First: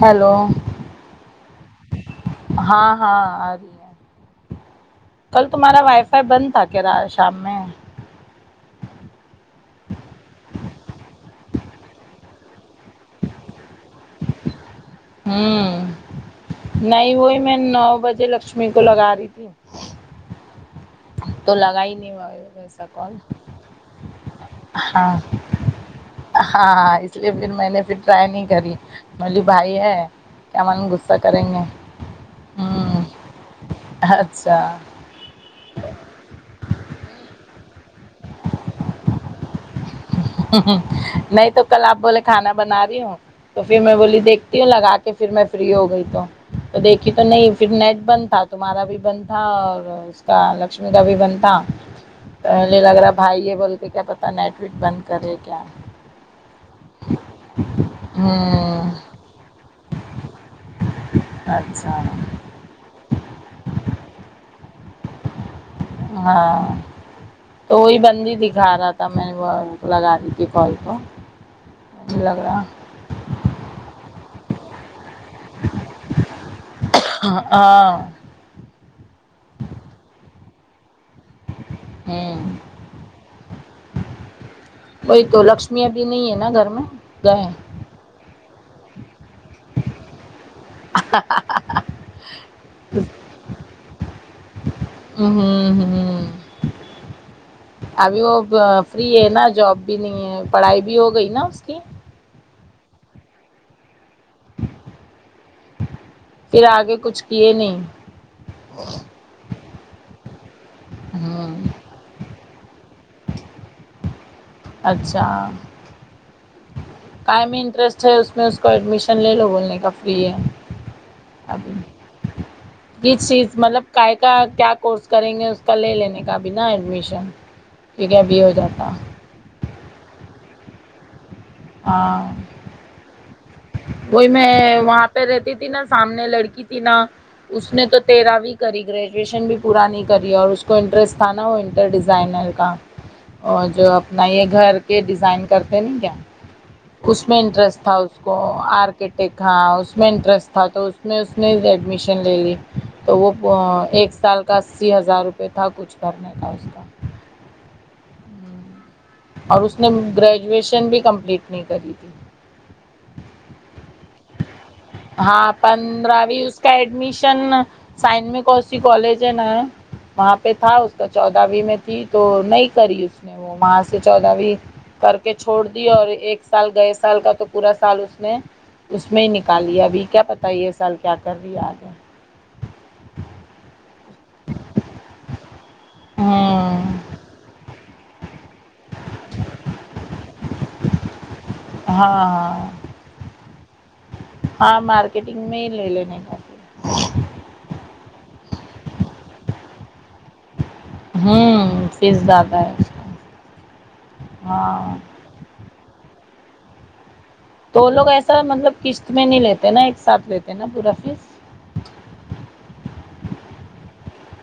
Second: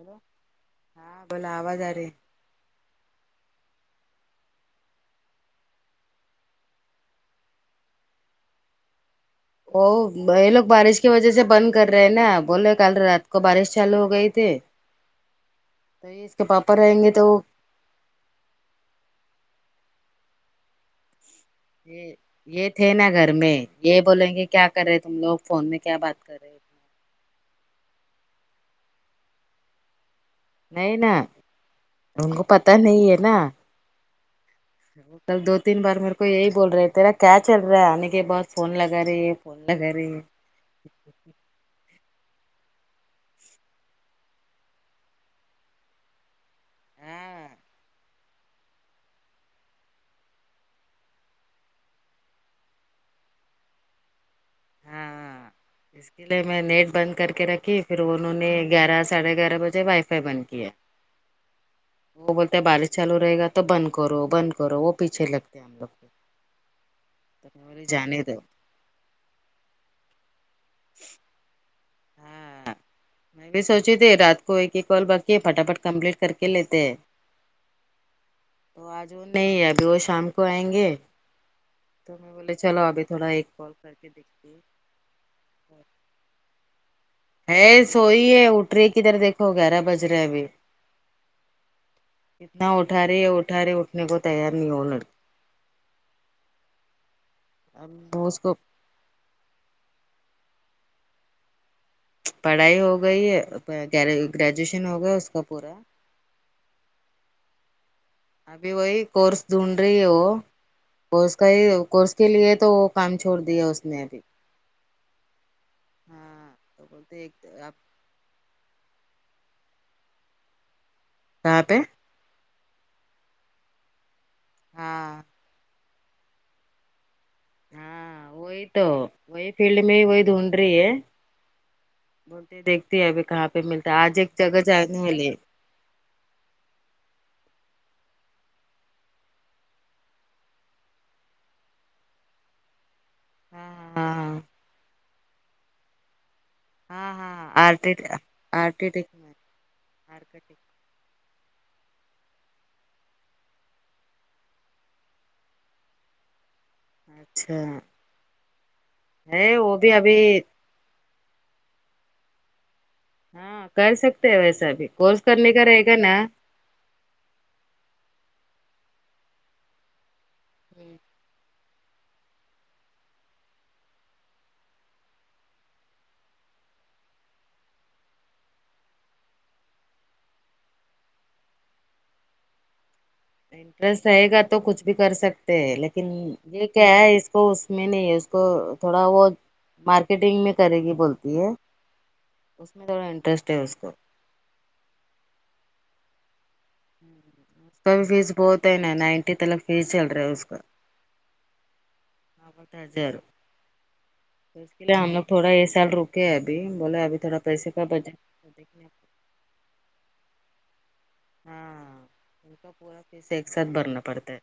Hello ہاں بولو آواز آ رہی ہاں ہاں آ رہی ہے کل تمہارا وائی فائی بند تھا کیا را شام میں او یہ لوگ بارش کی وجہ سے بند کر رہے ہیں نا بولے کل رات کو بارش چالو ہو گئی تھی ہوں تو یہ اس کے پاپا رہیں گے نہیں تو وہی میں نو بجے لکشمی کو لگا رہی تھی تو لگا ہی یہ نہیں یہ ویسا تھے نا کال گھر میں یہ بولیں گے کیا کر رہے ہاں تم لوگ فون میں کیا بات کر رہے ہاں ہاں اس لیے پھر میں نے فر ٹرائی نہیں کری میں بولی بھائی ہے کیا من نہیں غصہ نہ کریں گے ان کو پتہ ہوں نہیں ہے نا اچھا کل دو تین بار میرے کو یہی بول رہے تھے کیا چل رہا ہے آنے کے بعد فون لگا رہی ہے فون لگا رہی ہے ہ ہ نہیں تو کل آپ بولے کھانا بنا رہی ہوں تو فر میں بولی دیکھتی ہوں لگا کے فر میں فری ہو گئی تو تو دیکھی تو ہاں نہیں فر نیٹ بند تھا تمہارا بھی بند تھا اور اس کا لکشمی کا بھی بند تھا پہلے لگ رہا بھائی یہ بول کے کیا پتہ نیٹ وٹ بند کر ے ہاں کیا اس کے لیے میں نیٹ بند کر کے رکھی پھر انہوں نے ہوں گیارہ ساڑھے گیارہ بجے وائی فائی بند کیا [inaudible] وہ بولتے ہیں بارش چالو رہے گا تو بند کرو بند کرو وہ پیچھے لگ ہاں تو بولے وہی جانے بندی دو دکھا رہا تھا میں وہ لگا ری تھی کال کو جی لگ رہا ہاں میں بھی سوچی تھی رات کو ایک ہی کال باقی پٹافٹ کمپلیٹ کر کے لیتے ہیں ہاں تو آج وہ نہیں ہے ابھی وہ شام کو آئیں گے تو میں ہوں بولے چلو ابھی تھوڑا ایک کال کر کے وہی تو لکشمی ابھی نہیں ہے نا گھر میں گئے ہے سوئی ہے اٹھ رہی ہے کدھر دیکھو گیارہ بج رہے ابھی ہا ہا ہا اتنا اٹھارہی ہے اٹھا رہی اٹھنے کو تیار نہیں ہو وہ لڑکی ہوں ہوں ہو ں اب ابھی وہ اس کو ا فری ہے نا جاب بھی نہیں ہے پڑھائی بھی ہو گئی نا اس کی پڑھائی ہو گئی ہے گرے گریجویشن ہو گیا اس کا پورا پھر آگے کچھ کیے نہیں ابھی وہی کورس ڈھونڈ رہی ہے وہ کورس کا ہوں ہی کورس کے لیے تو وہ کام چھوڑ دیا اس نے ابھی اچھا ہاں تو بولتے کاے ایک میں آپ انٹرسٹ ہے اس میں اس کو ایڈمیشن لے لو بولنے کا فری ہے کہاں ابھی پہ کس چیز مطلب کاے کا کیا ہاں کورس کریں گے اس کا لے لینے کا بھی نا ایڈمیشن ٹھیک ہے ہاں ابھی ہو وہی تو جاتا وہی فیلڈ میں ہی وہی ڈھونڈ رہی ہے آں دیکھتے ہے ابھی کہاں پہ ملتا ہے آج ایک جگہ میں جانے وہاں پہ والے ہے رہتی تھی نہ سامنے لڑکی تھی نا اس نے تو تیرہویں کری گریجویشن بھی پورا نہیں کری اور اس کو انٹرسٹ تھا نا پر ڈیزائنر کا اور جو اپنا ہاں یہ گھر کے ڈیزائن کرتے نہیں کیا ہاں اس میں ہاں انٹرسٹ تھا آرٹیٹ اس کو آرٹیٹیک آرکٹ میں ایک ہاں اس میں انٹرسٹ آرکیٹیکٹ، تھا تو اس میں اس نے ایڈمیشن لے لی تو وہ ایک سال کا اسی ہزار روپئے تھا کچھ کرنے کا اس کا اچھا ہے اور وہ اس نے بھی ابھی گریجویشن بھی کمپلیٹ نہیں کری تھی ہاں کر سکتے ہیں ویسا بھی کورس ہاں کرنے کا رہے گا نا پندرہویں اس کا ایڈمیشن سائن میں کوسی کالج ہےینا ہے وہاں پہ تھا اس کا چودہویں میں تھی تو نہیں کری اس نے وہ وہاں سے چودہویں کر کے چھوڑ دیا اور ایک سال گئے سال کا تو پورا سال اس نے اس میں ہی نکال لیا ابھی کیا پتا یہ سال کیا کر رہی ہے آگے انٹرسٹ رہے گا تو کچھ بھی کر سکتے ہیں لیکن یہ کیا ہاں ہے اس کو اس میں نہیں نہیں اس کو تھوڑا بہت مارکیٹنگ میں کرے گی بولتی ہے ہاں اس میں تھوڑا انٹرسٹ ہے اس کو ہاں مارکیٹنگ میں ہی لے لینے کا پھر، اس کا بھی فیس بہت ہے نا نائنٹی تلک فیس چل رہا ہے کا ہوں فیس زیادہ ہے اسکا ہزار تو اس کے ہاں لیے ہم لوگ تھوڑا یہ سال رکے ابھی بولے ابھی تھوڑا پیسے کا تو لوگ بجٹ ایسا مطلب دیکھنے۔ قشط میں نہیں لیتے نا ایک ساتھ لیتے نا پورا فیس ہاں ان کا پورا فیس ایک ساتھ بھرنا پڑتا ہے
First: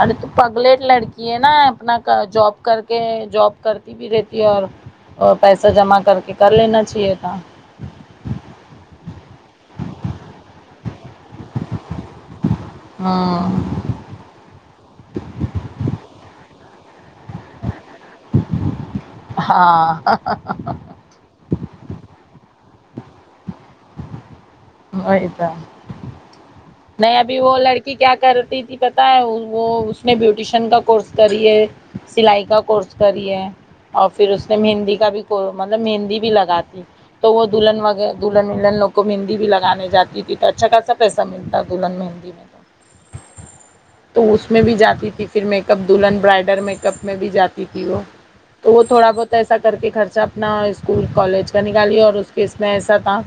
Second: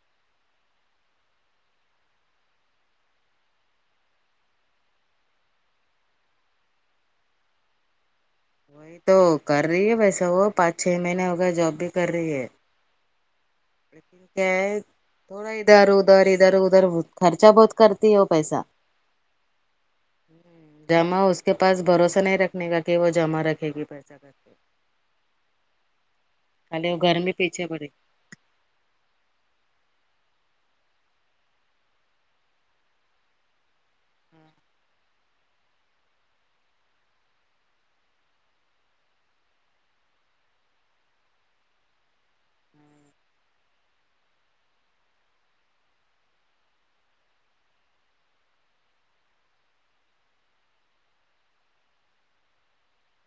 ارے تو پگلیٹ لڑکی ہے نا اپنا ک جاب کر کے جاب کر کے بھی رہتی اور اور پیسہ جمع کر کے کر لینا چاہیے تھا یہ تو کر رہی ہے ویسا وہ پانچ چھ مہینے ہو گئے جاب بھی کر رہی ہے ہاں کیا ہے تھوڑا ادھر ادھر ادھر ادھر ہو خرچہ بہت کرتی ہے وہ پیسہ ہاں جمع اس کے پاس بھروسہ نہیں رکھنے کا کہ وہ جمع رکھے گی پیسہ پیسہ خالی وہ نہیں گھر میں ابھی وہ پیچھے پڑے لڑکی کیا کرتی تھی پتا ہے وہ اس نے بیوٹیشن کا کورس کری ہے سلائی کا کورس کری ہے اور پھر اس نے مہندی کا بھی کو مطلب مہندی بھی لگاتی تو وہ دلہن وغ دلہن ولن لوگ کو مہندی بھی لگانے جاتی تھی تو اچھا خاصا پیسہ ملتا دلہن مہندی میں تو تو اس میں بھی جاتی تھی پھر میک اپ دلہن برائڈر میک اپ میں بھی جاتی تھی وہ تو وہ تھوڑا بہت ایسا کر کے خرچہ اپنا اسکول کالج کا نکالیے اور اس کے اس میں ایسا تھا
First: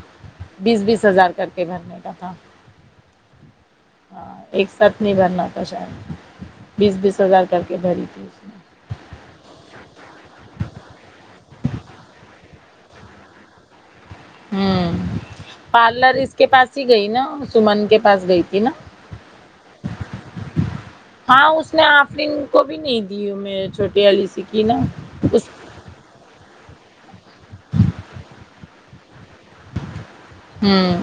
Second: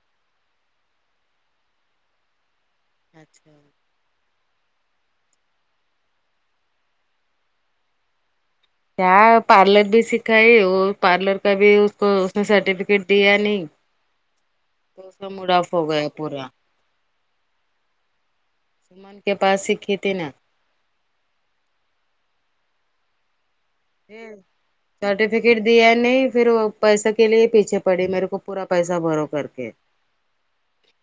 بیس بیس ہزار کر کے بھرنے کا تھا اچھا ہاں ایک ساتھ نہیں بھرنا تھا شاید بیس بیس ہزار کر کے بھری تھی اس نے کیا پارلر بھی سکھائی وہ پارلر کا بھی اس کو اس نے سرٹیفکیٹ دیا نہیں ہوں تو اس کا موڈ آف ہو گیا پارلر اس پورا کے پاس ہی گئی نا سمن کے پاس گئی تھی نا جمن کے پاس سییکھی تھی نا ہاں اس نے آفرین کو بھی نہیں دی میںج چھوٹے والی سکھی نا اس سرٹیفکیٹ دیا نہیں پھر پیسے کے لیے پیچھے پڑی میرے کو پورا پیسہ بھرو کر کے ہوں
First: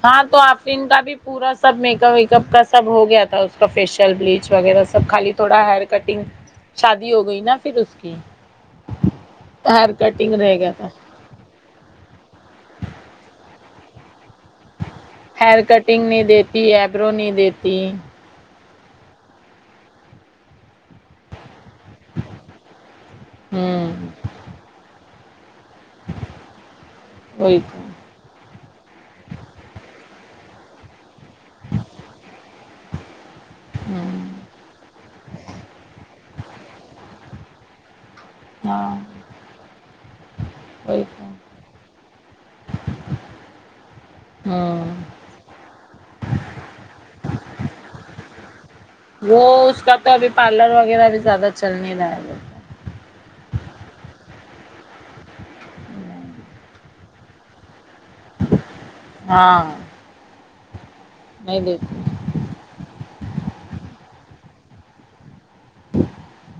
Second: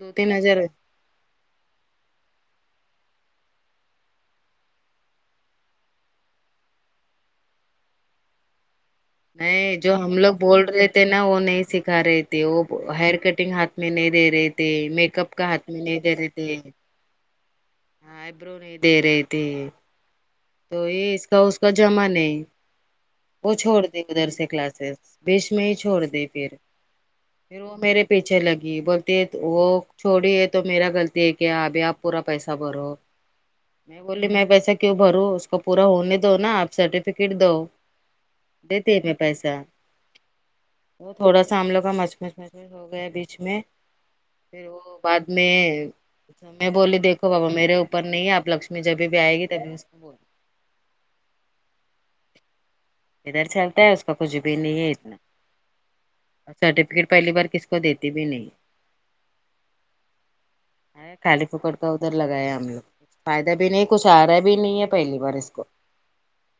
دو ہاں تین تو آپ ہزار ان کا بھی پورا سب میک اپ ویک اپ کا سب ہو گیا تھا اس کا فیشیل بلیچ وغیرہ سب خالی تھوڑا ہیئر کٹنگ شادی ہو گئی نا پھر اس کی نہیں ہیئر جو ہم لوگ کٹنگ رہ بول گیا رہے تھا تھے نا وہ نہیں سکھا رہے تھے وہ ہیئر کٹنگ ہاتھ میں نہیں دے رہے تھے میک اپ کا ہاتھ میں نہیں دے رہے تھے رو نہیں دیتی آئی برو نہیں دے رہی تھی تو یہ اس تو اس کا جمع نہیں وہ چھوڑ ہوں دی ادھر سے کلاسزس بیچ میں ہی چھوڑ دی پھر وہی پھر وہ تو میرے پیچھے لگی بولتی وہ چھوڑی ہے تو میرا غلطی ہے کیا ابھی آپ پورا خبر ہو میں ہوں بولی میں پیسے کی بھرو اس کو پورا ہونے دو نا آپ سرٹیفکیٹ دو ہاں دتے میں پیسہ وہی وہ تھوڑا تو شام لو کا مچ مچ مچمچ ہو گیا بیچ میں پھر ہوں وہ بعد میں میں بولی دیکھو بابا میرے اوپر نہیں آپ لک وہ اس کا تو ابھی پارلر وغیرہ بھی زیادہ چل نہیں رہا ہے ادھر چلتا ہے اس کا کچھ بھی نہیں ہے اتنا اور سرٹیفکیٹ پہلی بار کسی کو دیتی بھی نہیں ہاں ا کالی نہیں پکڑ کا دیتی ادھر لگایا ہم لوگ فائدہ بھی نہیں کچھ آ رہا بھی نہیں ہے پہلی بار اس کو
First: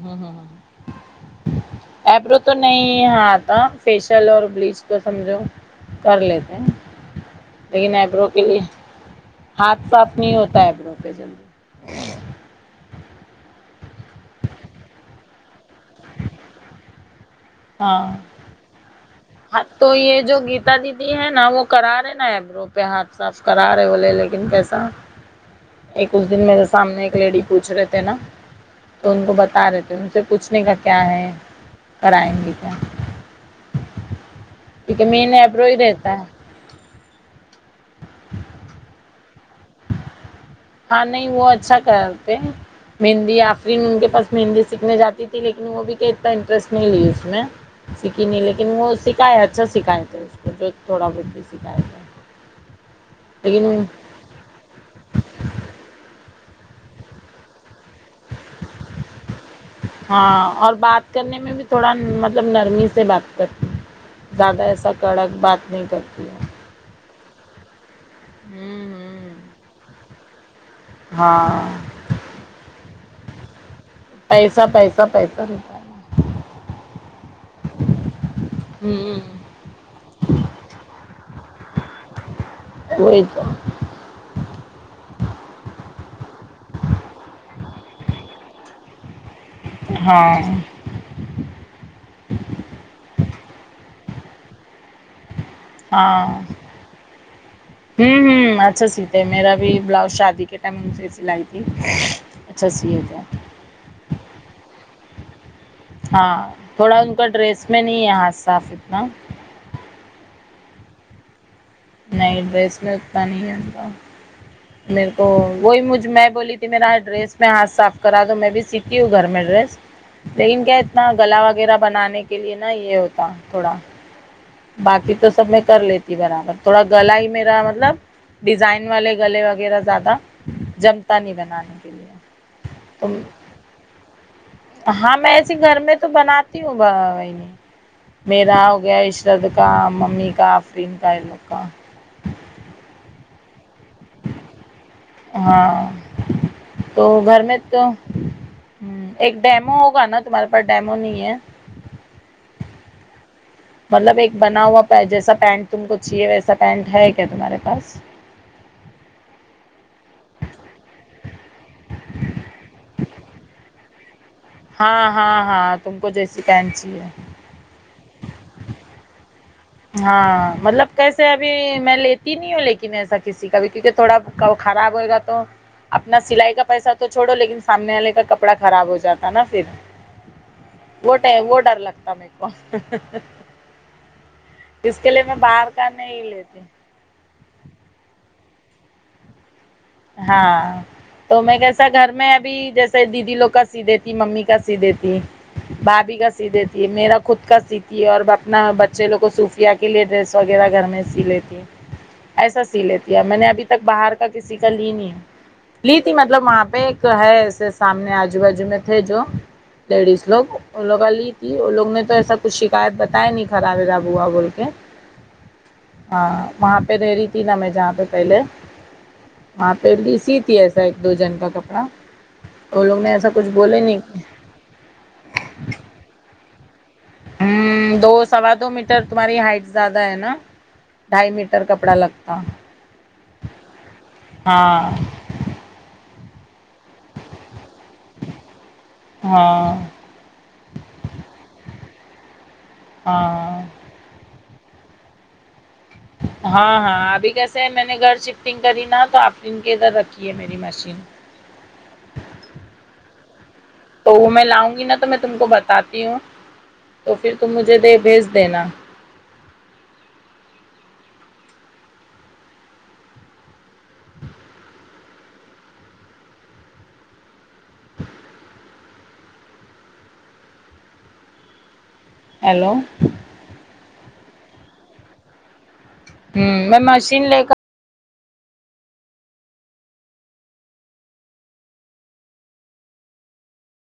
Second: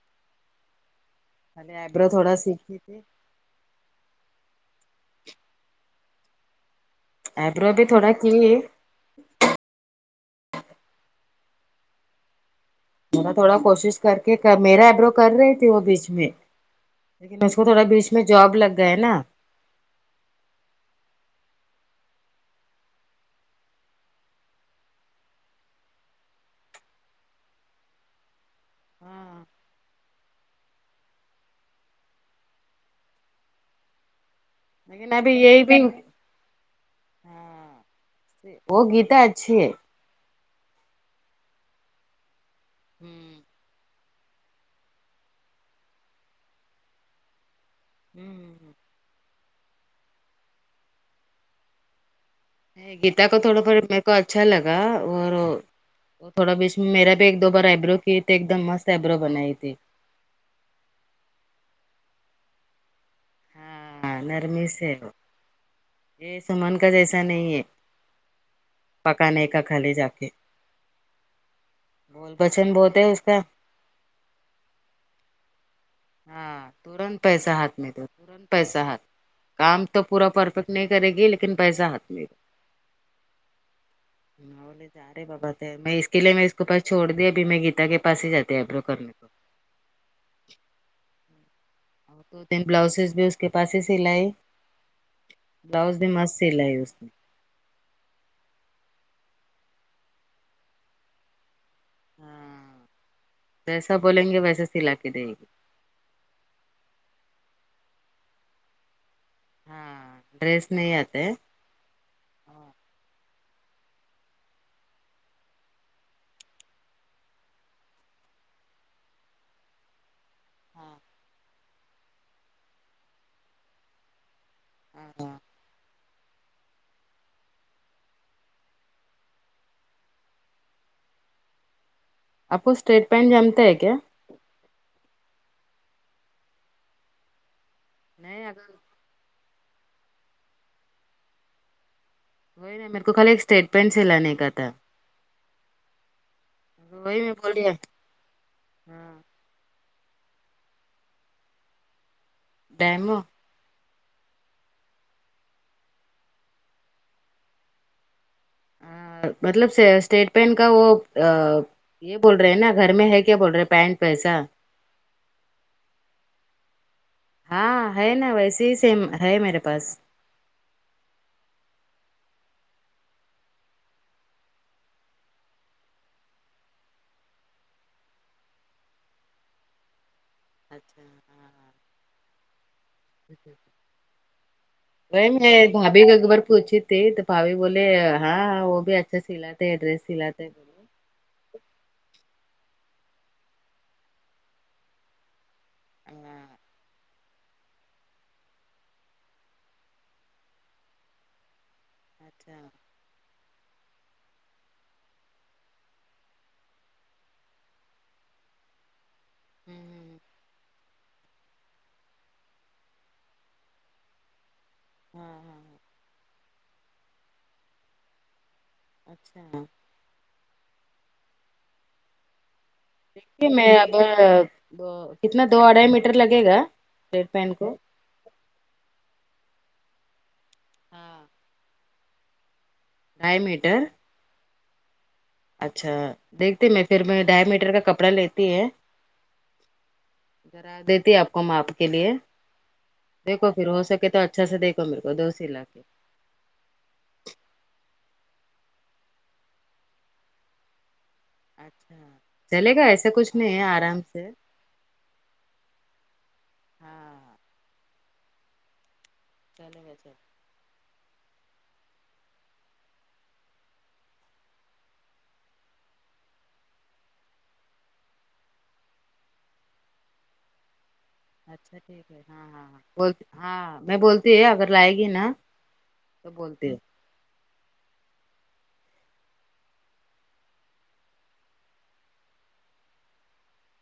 ہوں ہوں خالی آئیبرو تھوڑا ایبرو تو سیکھی تھی نہیں ہاں تھا فیشیل اور بلیچ کو سمجھو کر لیتے ہیں آئیبرو بھی لیکن تھوڑا ایبرو کے لیے کی ہاتھ صاف نہیں ہوتا ایبرو کے جلدی تھوڑا تھوڑا کوشش کر کے میرا ایبرو کر رہی تھی وہ بیچ میں لیکن اس کو تھوڑا ہاں بیچ میں جاب لگ گیا ہے نا ہاں تو یہ جو گیتا دیدی ہے نا وہ کرا رہے نا ایبرو پہ ہاتھ صاف کرا رہے بولے لیکن کیسا ایک اس دن میرے سامنے ایک لیڈی پوچھ رہے تھے نا تو ان کو ہاں بتا رہے تھے ان سے پوچھنے کا کیا ہے کرائیں گے کیا کیونکہ میں بھی مین یہی ایبرو ہی دن رہتا ہے ہاں وہ گیتا اچھی ہے ہاں نہیں وہ اچھا کرتے مہندی ہوں آفرین ان کے پاس مہندی سیکھنے جاتی تھی لیکن وہ بھی کہ اتنا انٹرسٹ نہیں لی اس نے سیکھی نہیں لیک لیکن وہ سکھائے ہے اچھا سکھاتے ہے اس کو جو تھوڑا بہت ہی سکھایے ہے گیتا کو تھوڑا تھوڑا میرے کو اچھا لگا اور وہ تھوڑا بھی اس میں میرا بھی ایک دو بار ایبرو کیے تے ایک دم مست ایبرو بنائی تھی ہاں اور بات کرنے میں بھی تھوڑا مطلب نرمی سے بات کرتی ہاں زیادہ نرمی ایسا سے کڑک بات نہیں کرتی یہ ہے سمن کا جیسا نہیں ہے ہوں ہوں پکانے کا کھا لے جا کے ہاں پچند بہت ہے اس کا پیسہ پیسہ پیسہ رہتا ہے ہاں تورنت پیس ہاتھ میں دو پوران پیسہ ہات ہوں کام تو پورا پرفیکٹ نہیں کرے گی لیکن پیسہ ہاتھ میں وہی تو اور نہیں بابارے میں اس کے لیے میں اس کو پاس چھوڑ دیا اب میں گیتا کے پاس ہی جاتی ہے آئیبرو کرنے کو ہاں تو تین بلاؤزز بھی اس کے پاس ہی سلائے بلاؤز بھی مست ہاں سیلائی اس نے ہوں ہوں اچھا سیتے میرا بھی بلاؤز شادی کے ٹائم ان سے سلائی تھی ج اچھا سیے گیا ویسا بولیں گے ویسا سلا کے دے گی ہاں تھوڑا ان کا ڈریس میں نہیں ہے ہاتھ صاف اتنا ہاں ڈریس نہیں آتے ہیں نئی ڈریس میں اتنا نہیں ہے ان کا میرے کو وہی مجھ میں بولی تھی میرا ڈریس میں ہاتھ صاف کرا دو میں بھی سیتی ہوں گھر میں ڈریس لیکن کیا ہاں اتنا گلا وغیرہ بنانے کے لیے نا یہ ہوتا تھوڑا باقی تو سب میں کر لیتی برابر تھوڑا گلا ہی میرا مطلب ڈیزائن والے گلے وغیرہ زیادہ جمتا نہیں بنانے کے لیے آپ کو اسٹریٹ تو پینٹ جامتا ہے کیا ہاں میں ایسے گھر میں تو بناتی ہوں بھائی نہیں میرا اگر ہو گیا جد کام ممی کا آفرین کا یہ لوگ کا وہی نا میرے کو خالی ایک اسٹیٹ پینٹ سی لانے کا تھا ہاں تو وہی گھر بول میں رہیا تو ہوں ہاں ایک ڈیمو ہوگا نا تمہارے پاس ڈیمو نہیں ہے ڈیمو مطلب ایک بنا ہوا پے جیسا پینٹ تم کو چاہیے ویسا پینٹ ہے کیا تمہارے پاس مطلب س اسٹیٹ بینٹ کا وہ آ یہ بول رہے ہیں نا گھر میں ہے کیا بول رہے پینٹ ویسا ہاں ہاں ہاں تم کو جیسی پینٹ چاہیے ہاں ہے نا ویسے ہی سیم ہے میرے پاس ہاں مطلب کیسے ابھی میں لیتی نہیں ہوں لیکن ایسا کسی کا بھی کیونکہ تھوڑا کا وہ خراب ہوئے گا تو اپنا سلائی کا پیسہ تو چھوڑو لیکن سامنے والے کا کپڑا خراب ہو جاتا نا پھر وہ ٹے وہ ڈر اچھا لگتا میکو وہی میں باہر کا بھابھی کو نہیں ایک بار لیتی پوچھی تھی تو بھابھی بولے ہاں وہ بھی اچھا سلاتے ہیں ڈریس سلاتے ہیں ہاں تو میں کیسا گھر میں ابھی جیسے دیدی لوگ کا سی دیتی ممی کا سی دیتی بھابھی کا سی ہاں دے دیتی ہے میرا خود کا سیتی ہے اور اپنا بچے لوگ کو صوفیہ کے لیے ڈریس وغیرہ گھر میں سی لیتی اچھا ایسا سی لیتی ہے میں نے ابھی تک باہر کا کسی کا لی نہیں لی تھی مطلب وہاں پہ ایک ہے ایسے سامنے آجو بجو میں تھے جو ہمم لڈیز لوگ وہ لگالی جی وہ لوگ نے تو ایسا کچھ شکایت بتایا ہی نہیں خراب ورب ہوا بول کے ہاں ہاں ہاں ہاں وہاں پہ رہ رہی تھی نا میں جہاں پہ پہلے اچھا وہاں پہ بھی سی تھی ایسا ایک دو جن کا کپڑا وہ لوگ نے ایسا کچھ بولے نہیں تو کتنا دو اڑھائی میٹر لگے گا یہ پینٹ کو دو سوا دو میٹر تمہاری ہائٹ زیادہ ہے نا ہاں ڈھائی میٹر کپڑا لگتا ڈھائی میٹر ہاں اچھا دیکھتی میں پھر میں ڈھائی میٹر کا کپڑا لیتی ہے ہاں کررا دیتی آپ کو ماپ کے لیے دیکھو ہاں پھر ہو سکے تو اچھا سے دیکھو میرے کو دو سیلاکے ہاں ہاں ابھی کیسے ہے میں نے گھر شفٹنگ کری نا تو آپ نے ان کے ادھر رکھئیے میری مشین اچھا چلے گا ایسا کچھ نہیں ہے آرام سے کل آؤں گی نہ تو میں تم کو بتاتی ہوں تو پھر ہاں تم مجھے دے بھیج دینا چلو وچا اچھا ٹھیک ہے ہاں ہاں ہیلو ہاں بول ہاں میں بولتی ہے اگر لائے گی نا تو امم بولتی ہے میں مشین لے کر